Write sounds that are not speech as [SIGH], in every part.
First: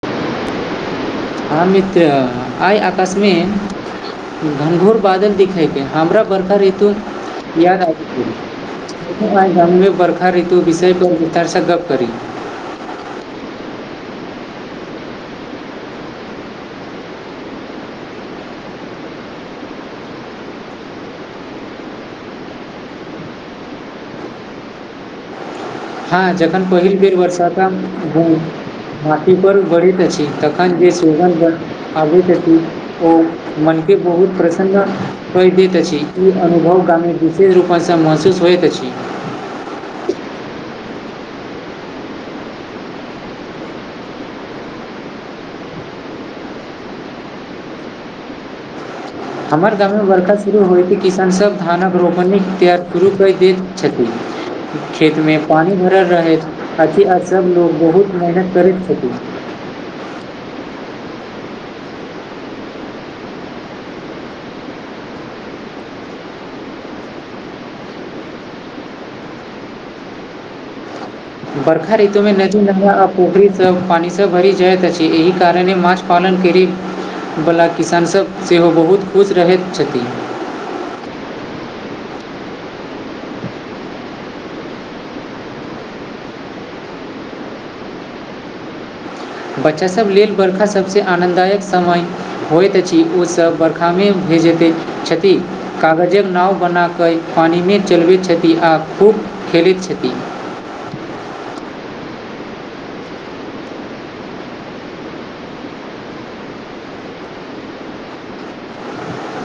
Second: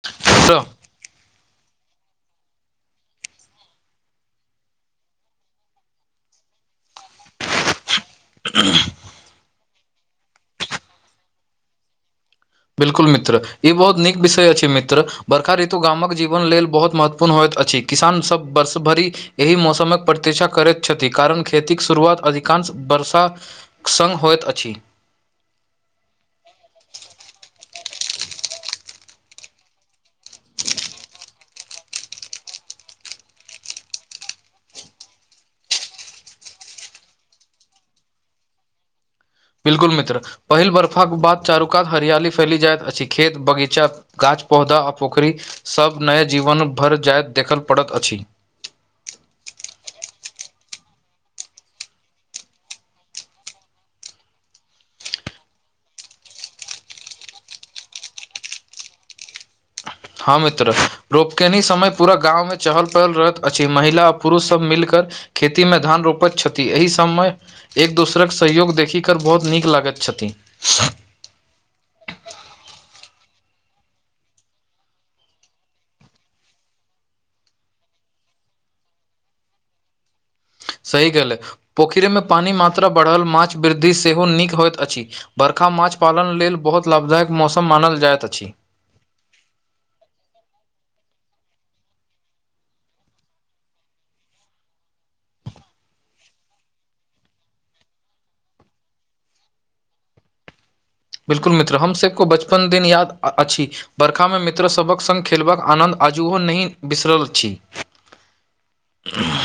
त हम मित्र आइ आ इ अकस्मिन घनघोर बादल दिखयके हमरा वर्षा ऋतु याद आबि गेल ह गाममे बर्खा ऋतु विषय पर विचार स गप करी बिल्कुल मित्र ई बहुत नीक विषय अछि मित्र बरखा ऋतु गामक जीवन लेल बहुत महत्वपूर्ण होइत अछि किसान सब वर्ष भरि एहि मौसमक प्रतीक्षा करैत छथि कारण खेतिक शुरुआत अधिकांश वर्षा सङ्ग होइत अछि हँ जखन पहिल बेर बरसाता हो माटि पर परैट अछि तखन जे माटि कें सुगंध ओ मनके बहुत प्रसन्न कहि दैत अछि ई अनुभव गामी विशेष रूपसँ महसूस होइत अछि बिलकुल मित्र पहिल बर्फाक बाद चारू कात हरियाली फैल जाइत अछि खेत बगीचा गाछ पौधा आ पोखरि सब नय जीवन भरि जाय देखल पड़ैत अछि हमर गाममे बर्षा शुरू होयके किसानसभ धानक रोपणीक तैयार शुरू कऽ दैत छथि खेत मे पानी भरल रहैत अथी सब लोग बहुत मेहनत करैत छथिन हँ मित्र रोपकेनी समय पूरा गाँवमे चहल पहल रहैत अछि महिला आ पुरुषसभ मिलकर खेती मे धान रोपैत छथि एहि समय एक दोसरक सहयोग देखी कर बहुत नीक लागैत छथिन बर्खा ऋतुमे नदी नजा पोखरी सब पानि सब भरि जाइत अछि एहि कारण मछ पालन करैवला किसानसभ सेहो बहुत खुश रहैत छथि सही गेलै पोखरि मे पानी मात्रा बढ़ल माछ वृद्धि सेहो नीक होइत अछि बरखा माछ पालन लेल बहुत लाभदायक मौसम मानल जाइत अछि बच्चासभ लेल बर्षा सभसँ आनन्ददायक समय होइत अछि ओसभ वर्खामे भे जेतै छथि कागजके नाव बनाकऽ पानिमे चलबैत छथि आ खूब खेलैत छथि बिल्कुल मित्र हम सभको बचपन दिन याद अछि बरखामे मित्रसभक सङ्ग खेलबाक आनन्द आजुओ नहि बिसरल छी ह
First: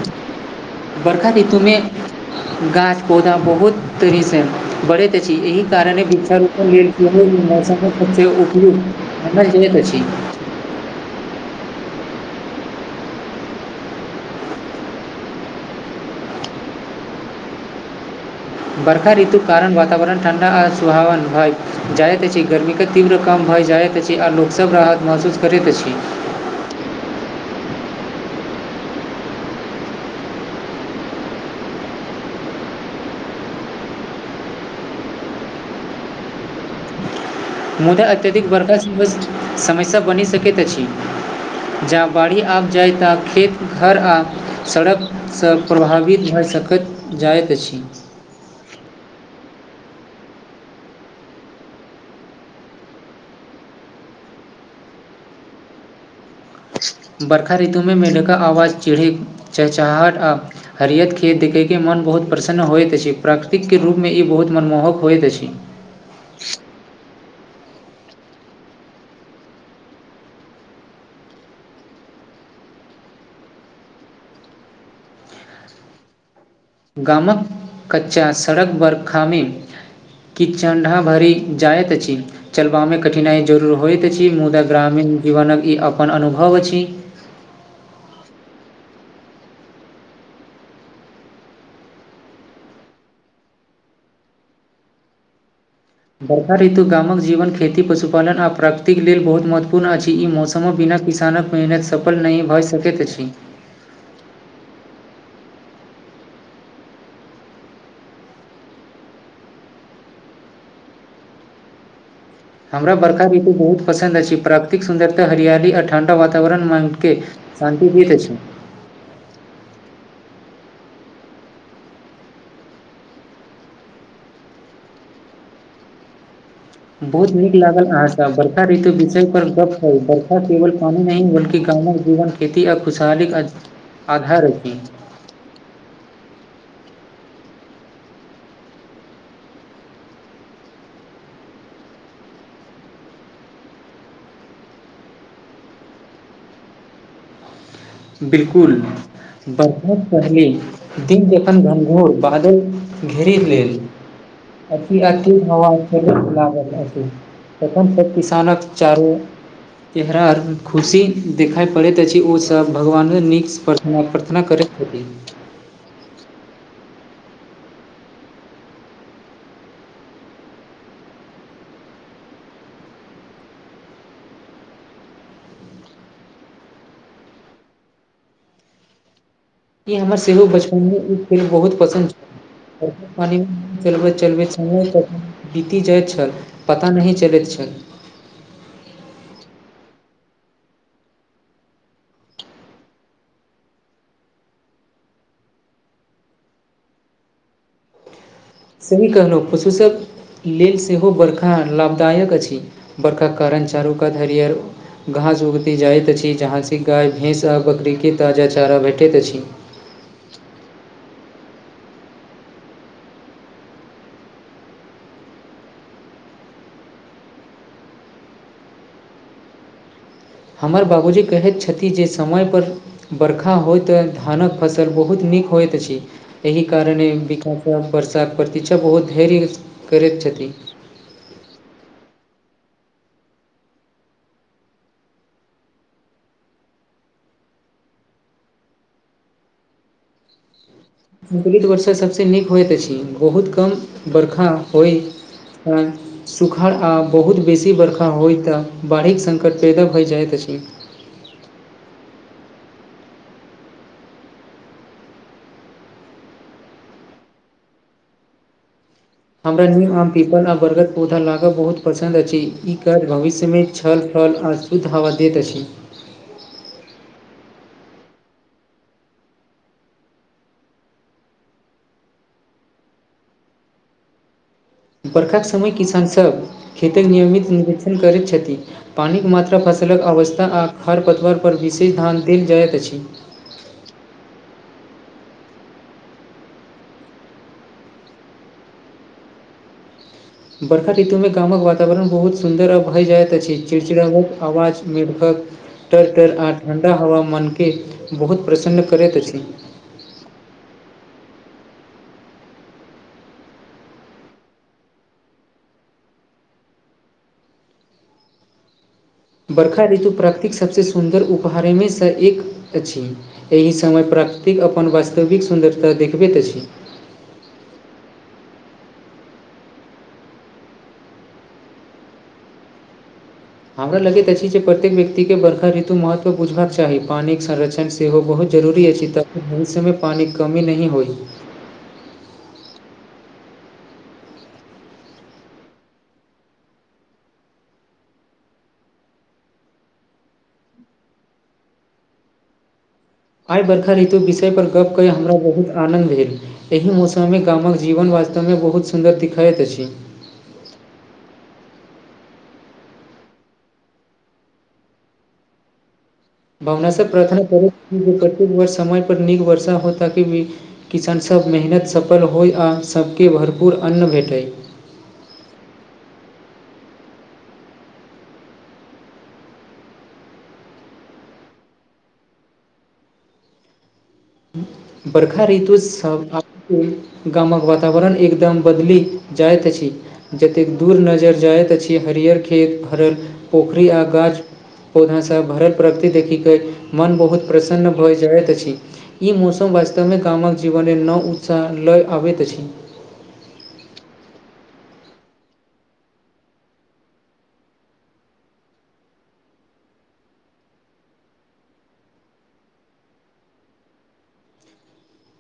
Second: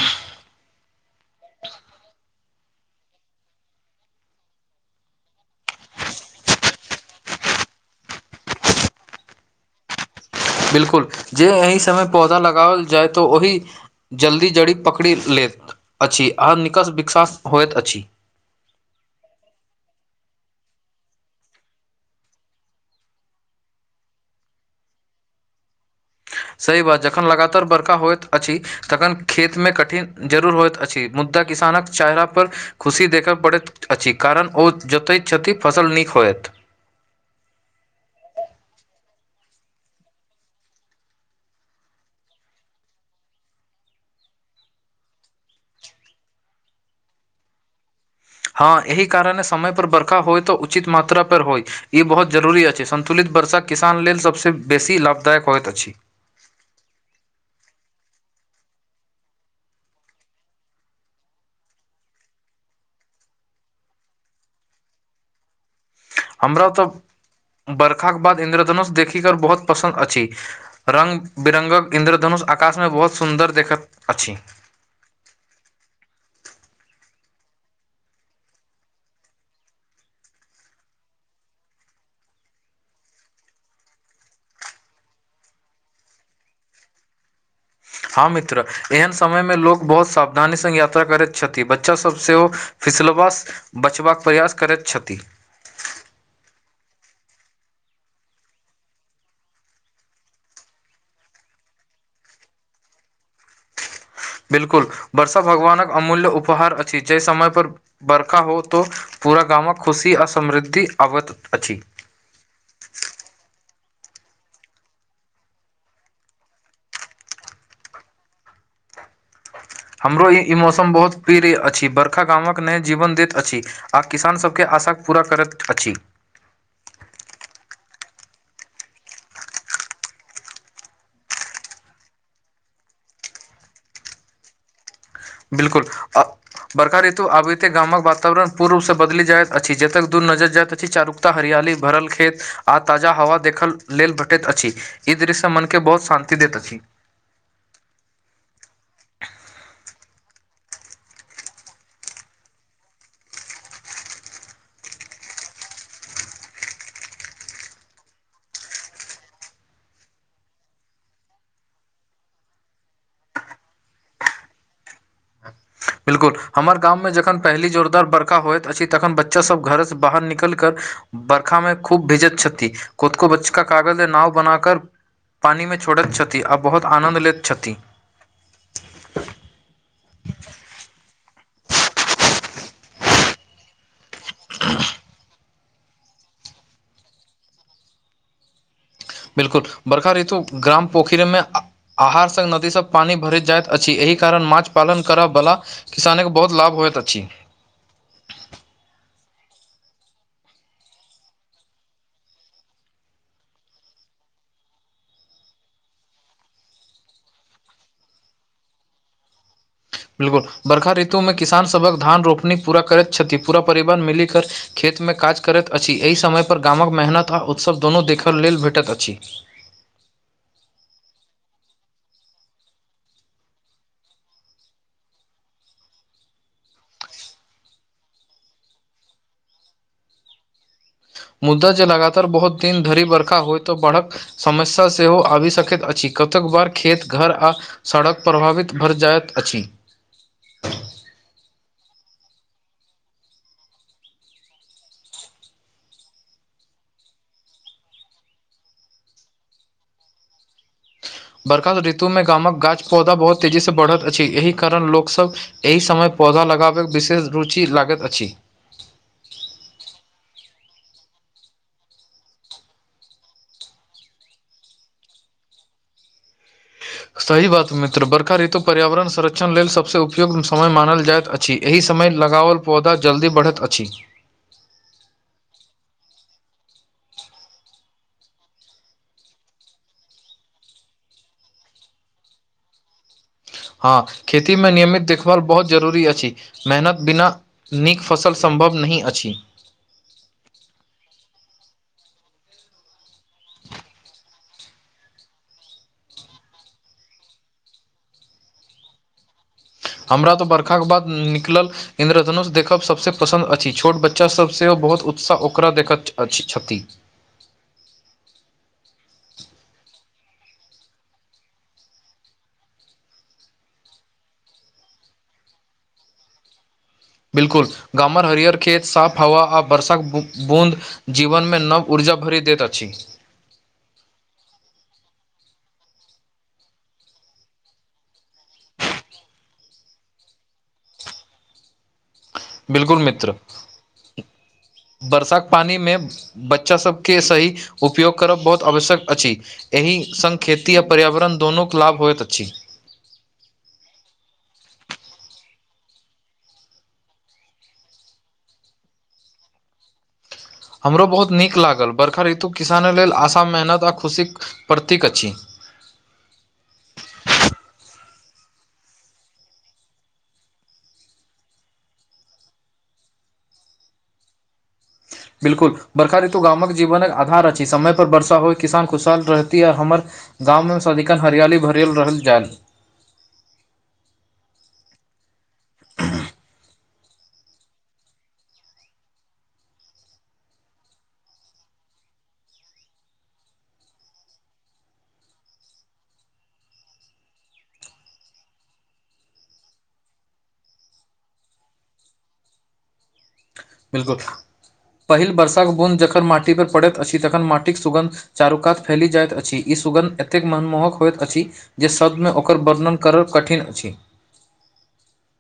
बरखा ऋतुमे गाछ पौधा बहुत तेजी से बढ़ैत अछि एहि कारणे बिा रूप मौसमके प्रति उपयुक्त हम जनैत अछि बिलकुल जे एहि समय पौधा लगाओल जाय तऽ ओहि जल्दी जड़ी पकड़ि लैत अछि आर निकस विकसास होइत अछि बरखा ऋतु कारण वातावरण ठण्डा आ सुहावन भए जाइत अछि गर्मी के तीव्र कम भए जायइत अछि जे आ लोकसभ राहत महसूस करैत अछि सही बात जखन लगातार बरका होइत अछि तखन खेतमे कठिन जरूर होइत अछि मुदा किसानक चेहरा पर खुशी देखय पड़ैत अछि कारण ओ जोतैत छथि फसल नीक होयत मुदा अत्यधिक बर्खा सम समस्या बनि सकैत अछि जँ बाढ़ि आब जाय तऽ खेत घर आ सड़कसँ प्रभावित भए सकैत जाइत अछि हँ एहि कारण समय पर बर्खा होइ त उचित मात्रा पर होइ ई बहुत जरूरी अछि संन्तुलित वर्षा किसान लेल सभसँ बेसी लाभदायक होइत अछि बरखा ऋतुमे मेढ़का आवाज चिढ़ी चहचहट आ हरियत खेत देखयके मोन बहुत प्रसन्न होइत अछि प्राकृतिके रूपमे ई बहुत मनमोहक होइत अछि हमरा तऽ बर्खाक के बाद इन्द्रधनुष देखिकर बहुत पसन्द अछि रंग बिरंगक इंन्द्रधनुष आकाश मे बहुत सुन्दर देखैत अछि गामक कच्चा सड़क बरखा मे की चण्डा भरि जाइत अछि चलबामे कठिनाइ जरूर होइत अछि मुदा ग्रामीण जीवनक ई अपन अनुभव अछि हँ मित्र एहन समय मे लोक बहुत सावधानी संग यात्रा करैत छथि बच्चा सब सेहो फिसलबास बचबाक प्रयास करैत छथि वर्षा ऋतु गामक जीवन खेती पशुपालन आ प्रकृतिक लेल बहुत महत्वपूर्ण अछि ई मौसमो बिना किसानक मेहनत सफल नहि भऽ सकैत अछि बिलकुल वर्षा भगवानक अमूल्य उपहार अछि जे समय पर बरखा हो तऽ पूरा गामक खुशी आ समृद्धि आबैत अछि हमरा बर्खा ऋतु बहुत पसंन्द अछि प्राकृित सुन्दरता हरियाली आ ठण्डा वातावरण माग के शान्ति भीत अछि हमरो ई ई मौसम बहुत प्रिय अछि बर्खा गामक नहि जीवन दैत अछि आ किसान सबके आशाक पूरा करैत अछि बहुत नीक लागल अहाँ सब बरखा ऋतु विषय पर गप कर बरषा केवल पानि नहि बल्कि गामक जीवन खेती आ खुशहाली आ आधार रखी बिलकुल आ बर्खा ऋतु आबिते गामक वातावरण पूर्ण रूपसँ बदलि जाइत अछि जतेक दूर नजरि जायइत अछि चारू ओतऽ हरियाली भरल खेत आ ताजा हवा देखल लेल भेटैत अछि ई दृश्य मन के बहुत शान्ति देत अछि बिलकुल [UNINTELLIGIBLE] दिन जखन घनघौर बादल घेरी लेल अथी अथी हवा [UNINTELLIGIBLE] प्रखम त किसानक चारू चहरा खुशी देखाय पड़ैत अछि ओस तऽ भगवाने नीकसँ प्रथना प्रार्थना करै छथिन बिलकुल हमर गाममे जखन पहिले जोरदार बर्खा होइत अछि तखन बच्चासभ घरे सँ बाहर निकल कर बर्खा में खूब भिजत छति कोतको बच्चा का कागज नाव बना कर पानिमे छोड़ैत छथि आ बहुत आनन्द लैत छथि ई हमर सेहो बचपन मे ई फिल्म बहुत पसन्द छै पानी चलबैत चलबैत समय बीति जाइत छल पता नहि चलैत छल बिलकुल बर्खा ऋतु ग्राम पोखरिमे आ आहार स् नदीसँ पानि भरैत जाइत अछि एहि कारण माछ पालन करय बला किसानक बहुत लाभ होयत अछि सही कहलू पशू सब लेल सेहो बरखा लाभदायक अछि वरखाक कारण चारू कात हरियर घास उगती जाइत अछि जहाँ सँ गाय भैंस आ बकरीके ताजा चारा भेटैत अछि बिलकुल बर्खा ऋतुमे किसान सभक धान रोपनी पूरा करैत छथि पूरा परिवार मिलि कर खेत में काज करैत अछि एहि समयपर गामक मेहनत आ उत्सव दुनू देखय लेल भेटैत अछि हमर बाबूजी कहैत छथि जे समयपर बरखा होइत धानक फसल बहुत नीक होइत अछि एहि कारणे विकास वर्षाक प्रतीक्षा बहुत धैर्य करैत छथिन मुद्दा जे लगातार बहुत दिन धरी बर्खा होइ त बाढ़क समस्या सेहो आबि सकैत अछि कतेक बार खेत घर आ सड़क प्रभावित भर जायइत अछि संकलित वर्षा सबसँ नीक होइत अछि बहुत कम बरखा होइ ऐ सुखाड़ आ बहुत बेसी बरखा होय तऽ बाढ़िक संकट पैदा भऽ जाइत अछि बरखा ऋतु मे गामक गाछ पौधा बहुत तेजीसँ बढ़त अछि एहि कारण लोक सब एहि समय पौधा लगाबै विशेष रुचि लागैत अछि हमरा न्यू आम पीपल आ बरगद पौधा लागऽ बहुत पसन्द अछि ई काज भविष्यमे छल फल आ शुद्ध हवा दैत अछि सही बात मित्र बर्खा ऋतु पर्यावरण संरक्षण लेल सभसँ उपयोग्त समय मानल जाइत अछि अछि एहि समय लगाओल पौधा जल्दी बढ़ैत अछि बर्खाक समय किसानसभ खेतक नियमित निरीक्षण करैत छथि पानिक मात्रा फसलक अवस्था आ खर पतवरपर विशेष ध्यान देल जाइत अछि हँ खेती मे नियमित देखभाल बहुत जरूरी अछि मेहनत बिना नीक फसल सम्भव नहि अछि बड़खा ऋतुमे गामक वातावरण बहुत सुन्दर आ भए जाइत अछि चिड़चिड़ावक आवाज मर्खक तटर तर आ ठण्डा हवामानके बहुत प्रसन्न करैत अछि हमरा तऽ बर्खाके बाद निकलल इंन्द्रधनुष देखब सबसे पसन्द अछि छोट बच्चा सब सेहो बहुत उत्साह ओकरा देखत छथि बरखा ऋतु प्राकृतिक सभसँ सुन्दर उपहारमेसँ एक अछि एहि समय प्राकृतिक अपन वास्तविक सुन्दरता देखबैत अछि बिल्कुल गामर हरिहर खेत साफ हवा आ बर्षाक बूँद जीवन मे नव ऊर्जा भरि देैत अछि हमरा लगैत अछि जे प्रत्येक व्यक्तिके वर्षा ऋतु महत्व बुझबाक चाही पानिक संरक्षण सेहो बहुत जरूरी अछि ताकि ओहि समय पानिके कमी नहि होइ बिलकुल मित्र वर्षा क पानी मे बच्चा सभके सही उपयोग करब बहुत आवश्यक अछि एहि संग खेती आ पर्यावरण दुनूक लाभ होइत अछि आइ बरखा ऋतु विषय पर गप क हमरा बहुत आनंद भेल एहि मौसम मे गामक जीवन वास्तव मे बहुत सुन्दर दिखाइत अछि हमरो बहुत नीक लागल बरखा ऋतु किसाने लेल आशा मेहनत आ खुशीके प्रतीक अछि भावनासँ प्रार्थना करे कतेक वर्ष समय पर नीक वर्षा हो ताकि किसानसभ मेहनत सफल होइ आ सबके भरपूर अन्न भेटय बिल्कुल बरखा ऋतु गामक जीवन एक आधार अछि समय पर वर्षा होइ किसान खुशहाल रहती आ हमर गाम मे सदिकन हरियाली भरियल रहल जैत बर्खा ऋतु गामक वातावरण एकदम बदलि जाइत अछि जतेक दूर नज़र जाइत अछि हरियर खेत हरहर पोखरि आ गाछ पौधा सा भरल प्रकृति देखिक के मन बहुत प्रसन्न भए जाइत अछि ई मौसम वास्तवमे गामक जीवनमे नओ उत्साह लय आबैत अछि बिल्कुल पहिल वर्षाके बुंद जखन माटी पर पड़ैत अछि तखन माटिक सुगन्ध चारुकात फैली जाइत अछि ई सुगन्ध एतेक मनमोहक होइत अछि जे शदमे ओकर वर्णन करब कठिन अछि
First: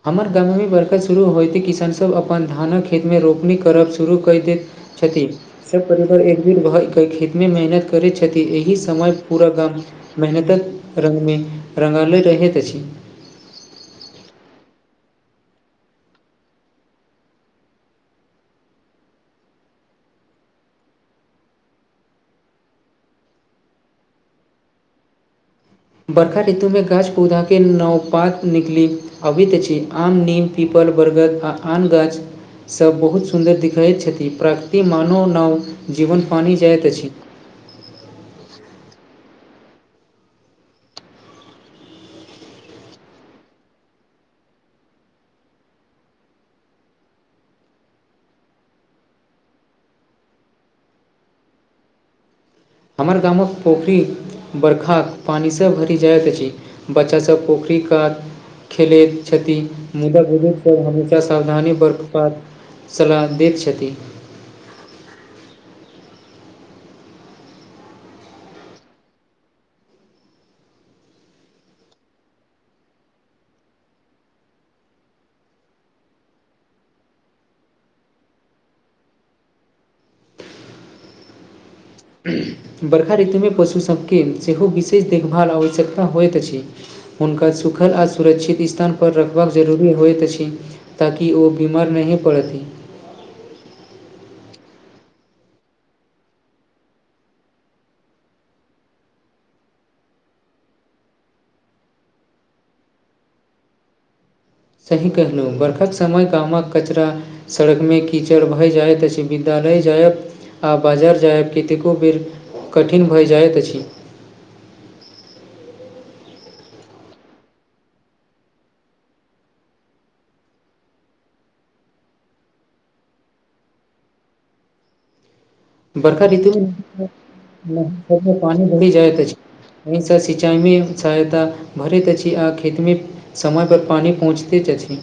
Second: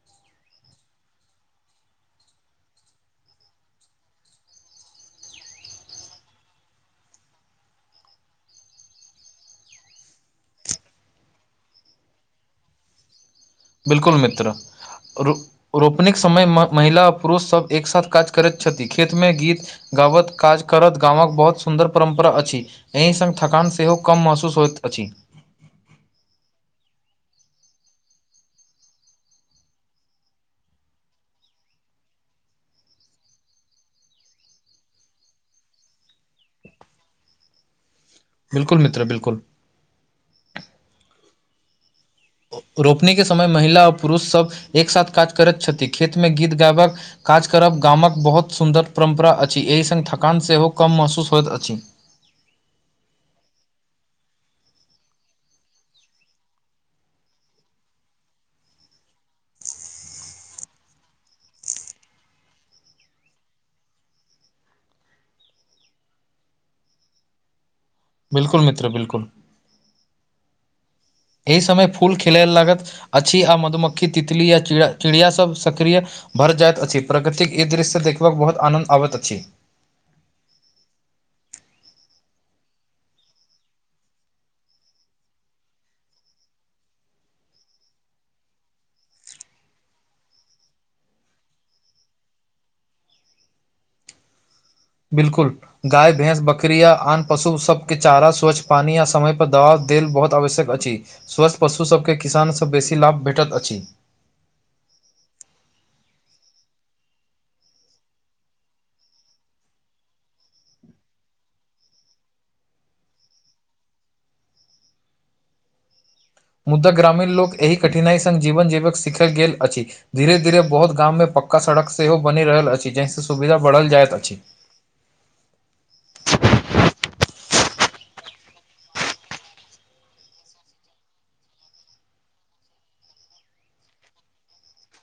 हमर गाममे बरखा शुरू होय त किसानसभ अपन धानक खेतमे रोपनी करब शुरू क देैत क्षति सब परिवार एकजुट भ क खेत मे मेहनत करै छथि एहि समय पूरा गाम मेहनतक रङ्गमे रङ्गालैत रहैत अछि बिल्कुल मित्र रोपन समय महिला आ पुरुष सभ एकसथ काज करैत छथि खेतमे गीत गवत काज करत गाँवक बहुत सुन्दर परंम्परा अछि एहि सङ्ग थकान सेहो कम महसूस होइत अछि बर्खा ऋतुमे गाछ पौधा के नवपात निकली अभी तऽ छी आम नीम पीपल बरगद आ आम गाछ सभ बहुत सुन्दर देखिखैत छथि प्राकृति मानव नाव जीवन पानी जाइत अछि बिलकुल मित्र बिलकुल रोपनी के समय महिला आ पुरुष सभ एक साथ काज करैत छथि खेतमे गीत गाबक काज करब गामक बहुत सुन्दर परम्परा अछि एहि संग थकान सेहो कम महसूस होइत अछि हमर गामक पोखरी बरखाक पानिसँ भरि जाइत अछि बच्चा सभ पोखरि कात खेलैत छथि मुदा बुुदुर सभ हमेशा सावधानी बर्खपात सलाह दैत छथि बिलकुल मित्र बिलकुल एहि समय फूल खिलेल लागत अछि आ मधुमक्खी तितली या कीड़ा चिड़िया सब सक्रिय भर जाइत अछि प्रकृतिक ई दृश्य देखबाक बहुत आनन्द आबैत अछि [UNINTELLIGIBLE] बरखा ऋतुमे पशु सभके सेहो विशेष देखभाल आ आवश्यकता होइत अछि हुनका सुखल आ सुरक्षित स्थान पर रखबाक जरूरी होइत अछि ताकि ओ बीमार नहि पड़त बिलकुल गाय भैंस बकड़ीया आन पशु सबके चारा स्वच्छ पानी आ समय पर दवा देल बहुत आवश्यक अछि स्वस्थ पशु सभ के किसान सभ बेसी लाभ भेटैत अछि सही कहलहुँ बर्खाक समय गामक कचरा सड़कमे कीचड़ भए जायत अछि विद्यालय जायत आ बाजार जायब कतेको बेर कठिन भऽ जाइत अछि मुद्दा ग्रामीण लोक एहि कठिनाई संग जीवन जीवक सीखल गेल अछि धीरे धीरे बहुत गाममे पक्का सड़क सेहो बनि रहल अछि जहिसँ सुविधा बढ़ल जाइत अछि बर्खा ऋतु [UNINTELLIGIBLE] पानी भरी जाइ अछी एहिस सिंचाई मे सहायता भरैत अछि आ खेतमे समय पर पानि पहुँचते अछि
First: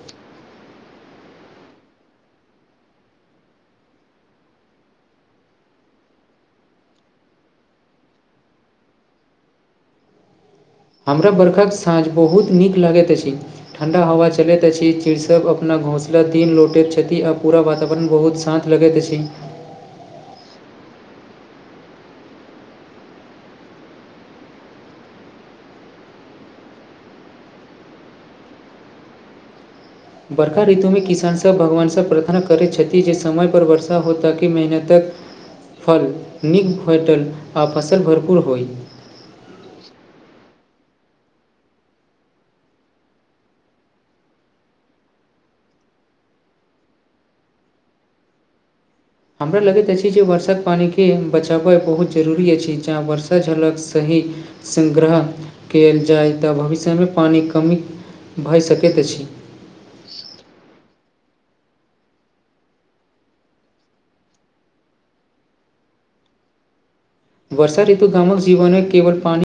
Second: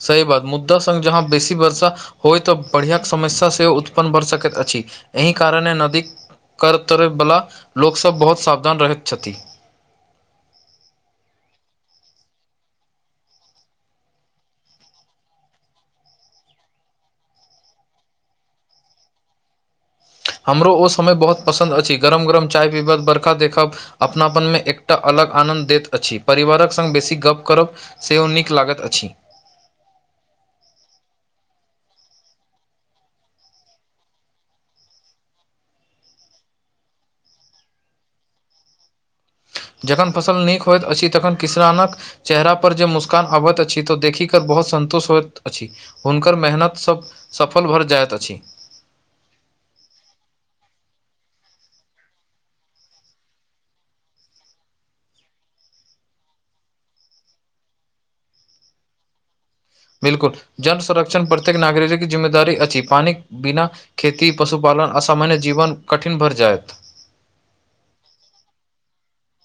सही बात मुद्दा सग जहाँ बेसी वर्षा होइ तऽ बढ़िआँ समस्या सेहो उत्पन्न बर सकैत अछि एहि कारणे नदी करते बला लोक सब बहुत सावधान रहैत छथि हमरा बरखाक साँझ बहुत नीक लगैत अछि ठण्डा हवा चलैत अछि चीड सब अपना घोसला दिन लौटैत छथि आ पूरा वातावरण बहुत शान्त लगैत अछि हमरो ओ समय बहुत पसन्द अछि गरम गरम चाय पीबत बरखा देखब अपनापनमे एकटा अलग आनन्द दैत अछि परिवारक संग बेसी गप करब सेहो नीक लागत अछि बरका ऋतु मे किसान सब भगवानसँ प्रार्थना करै छथि जे समय पर वर्षा हो ताकी मेहनतक फल नीक भेटल आ फसल भरपूर होइ जखन फसल नीक होइत अछि तखन किसानक चेहरा पर जब मुस्कान अबैत अछि तो देखि कर बहुत सन्तुष्ट होइत अछि हुनकर मेहनतसभ सफल भरि जाइत अछि हमरा लगैत अछि जे वर्षाक पानिके बचाबय बहुत जरूरी अछि जहाँ वर्षा झलक सही संग्रह कयल जाय तऽ भविष्यमे पानिक कमी भऽ सकैत अछि बिलकुल जन संर्षण प्रत्येक नागरिकके जिम्मेदारी अछि पानिक बिना खेती पशुपालन असामान्य जीवन कठिन भर जायत वर्षा ऋतु गामक जीवन केवल पानी